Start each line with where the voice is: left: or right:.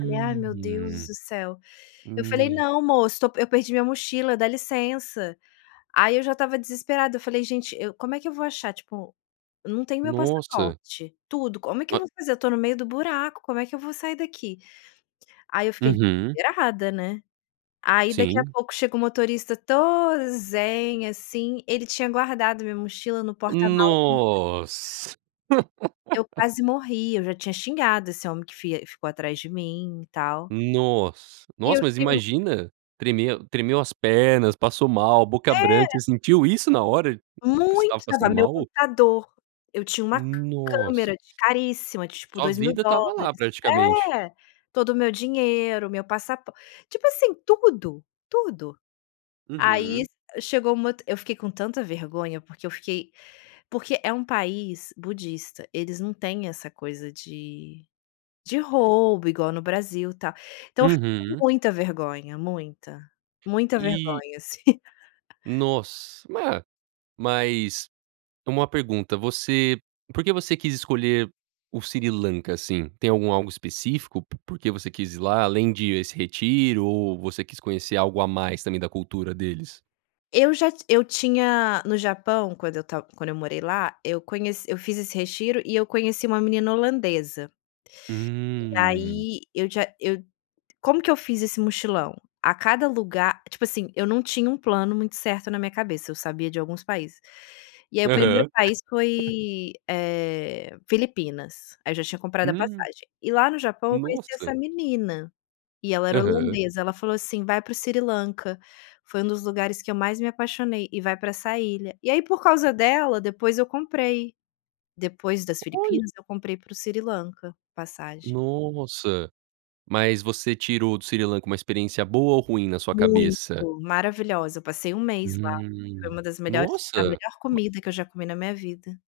left: Falei: "Ai meu Deus do céu". Eu falei:
right: me
left: "Não moço tô pe eu perdi minha mochila dá licença". Aí eu já estava desesperada, eu falei: "Gente, eu como é que eu vou achar, tipo, eu não tenho o meu
right: Nossa.
left: passaporte, tudo, como é que eu
right: Ma
left: vou fazer, eu tô no meio do buraco como é que eu vou sair daqui?". Aí eu fiquei
right: Uhum.
left: desesperada, né. Aí daqui a
right: Sim.
left: pouco chega o motorista todo zen, assim, ele tinha guardado minha mochila no porta-mala do ônibus.
right: Nossa.
left: Eu quase morri, eu já tinha xingado esse homem que fi ficou atrás de mim e tal.
right: Nossa,
left: E eu
right: nossa mas
left: fiquei
right: imagina, tremer tremeu as pernas, passou mal a boca branca,
left: É.
right: você sentiu isso na hora que você estava
left: Muito, tava
right: passando
left: o meu
right: mal?
left: computador, eu tinha uma
right: Nossa.
left: câmera de caríssima de tipo
right: Sua
left: dois mil
right: vida estava lá
left: dólares,
right: praticamente.
left: é, todo o meu dinheiro, meu passapor tipo assim, tudo, tudo. Aí
right: Uhum.
left: chegou um moto eu fiquei com tanta vergonha, porque eu fiquei porque é um país budista eles não têm essa coisa de de roubo igual no Brasil tal, então eu fiquei com
right: Uhum.
left: muita vergonha muita, muita
right: E
left: vergonha assim.
right: Nossa ma mas uma pergunta você por que você quis escolher o Sri Lanka, assim? Tem algum algo específico? Por que você quis ir lá além de esse retiro ou você quis conhecer algo a mais também da cultura deles?
left: Eu já ti eu tinha no Japão quando eu ta quando eu morei lá, eu conhe eu fiz esse retiro e eu conheci uma menina holandesa e
right: Hum.
left: aí eu já eu como que eu fiz esse mochilão? A cada lugar, tipo assim eu não tinha um plano muito certo na minha cabeça, eu sabia de alguns países. E aí o primeiro
right: Aham.
left: país foi, eh, Filipinas, aí eu já tinha comprado a
right: Hum,
left: passagem. E lá no Japão eu conheci
right: nossa.
left: essa menina, e ela era
right: Aham.
left: holandesa, ela falou, assim, vai para o Sri Lanka, foi um dos lugares que eu mais me apaixonei, e vai para essa ilha. E aí por causa dela depois eu comprei, depois das
right: Olha.
left: Filipinas eu comprei para o Sri Lanka, passagem.
right: Nossa, mas você tirou o do Sri Lanka com uma experiência boa ou ruim na sua
left: Muito,
right: cabeça?
left: maravilhosa. Eu passei um mês lá, foi
right: Hum,
left: uma das melhores a
right: nossa
left: melhor
right: ma
left: comida que eu já comi na minha vida.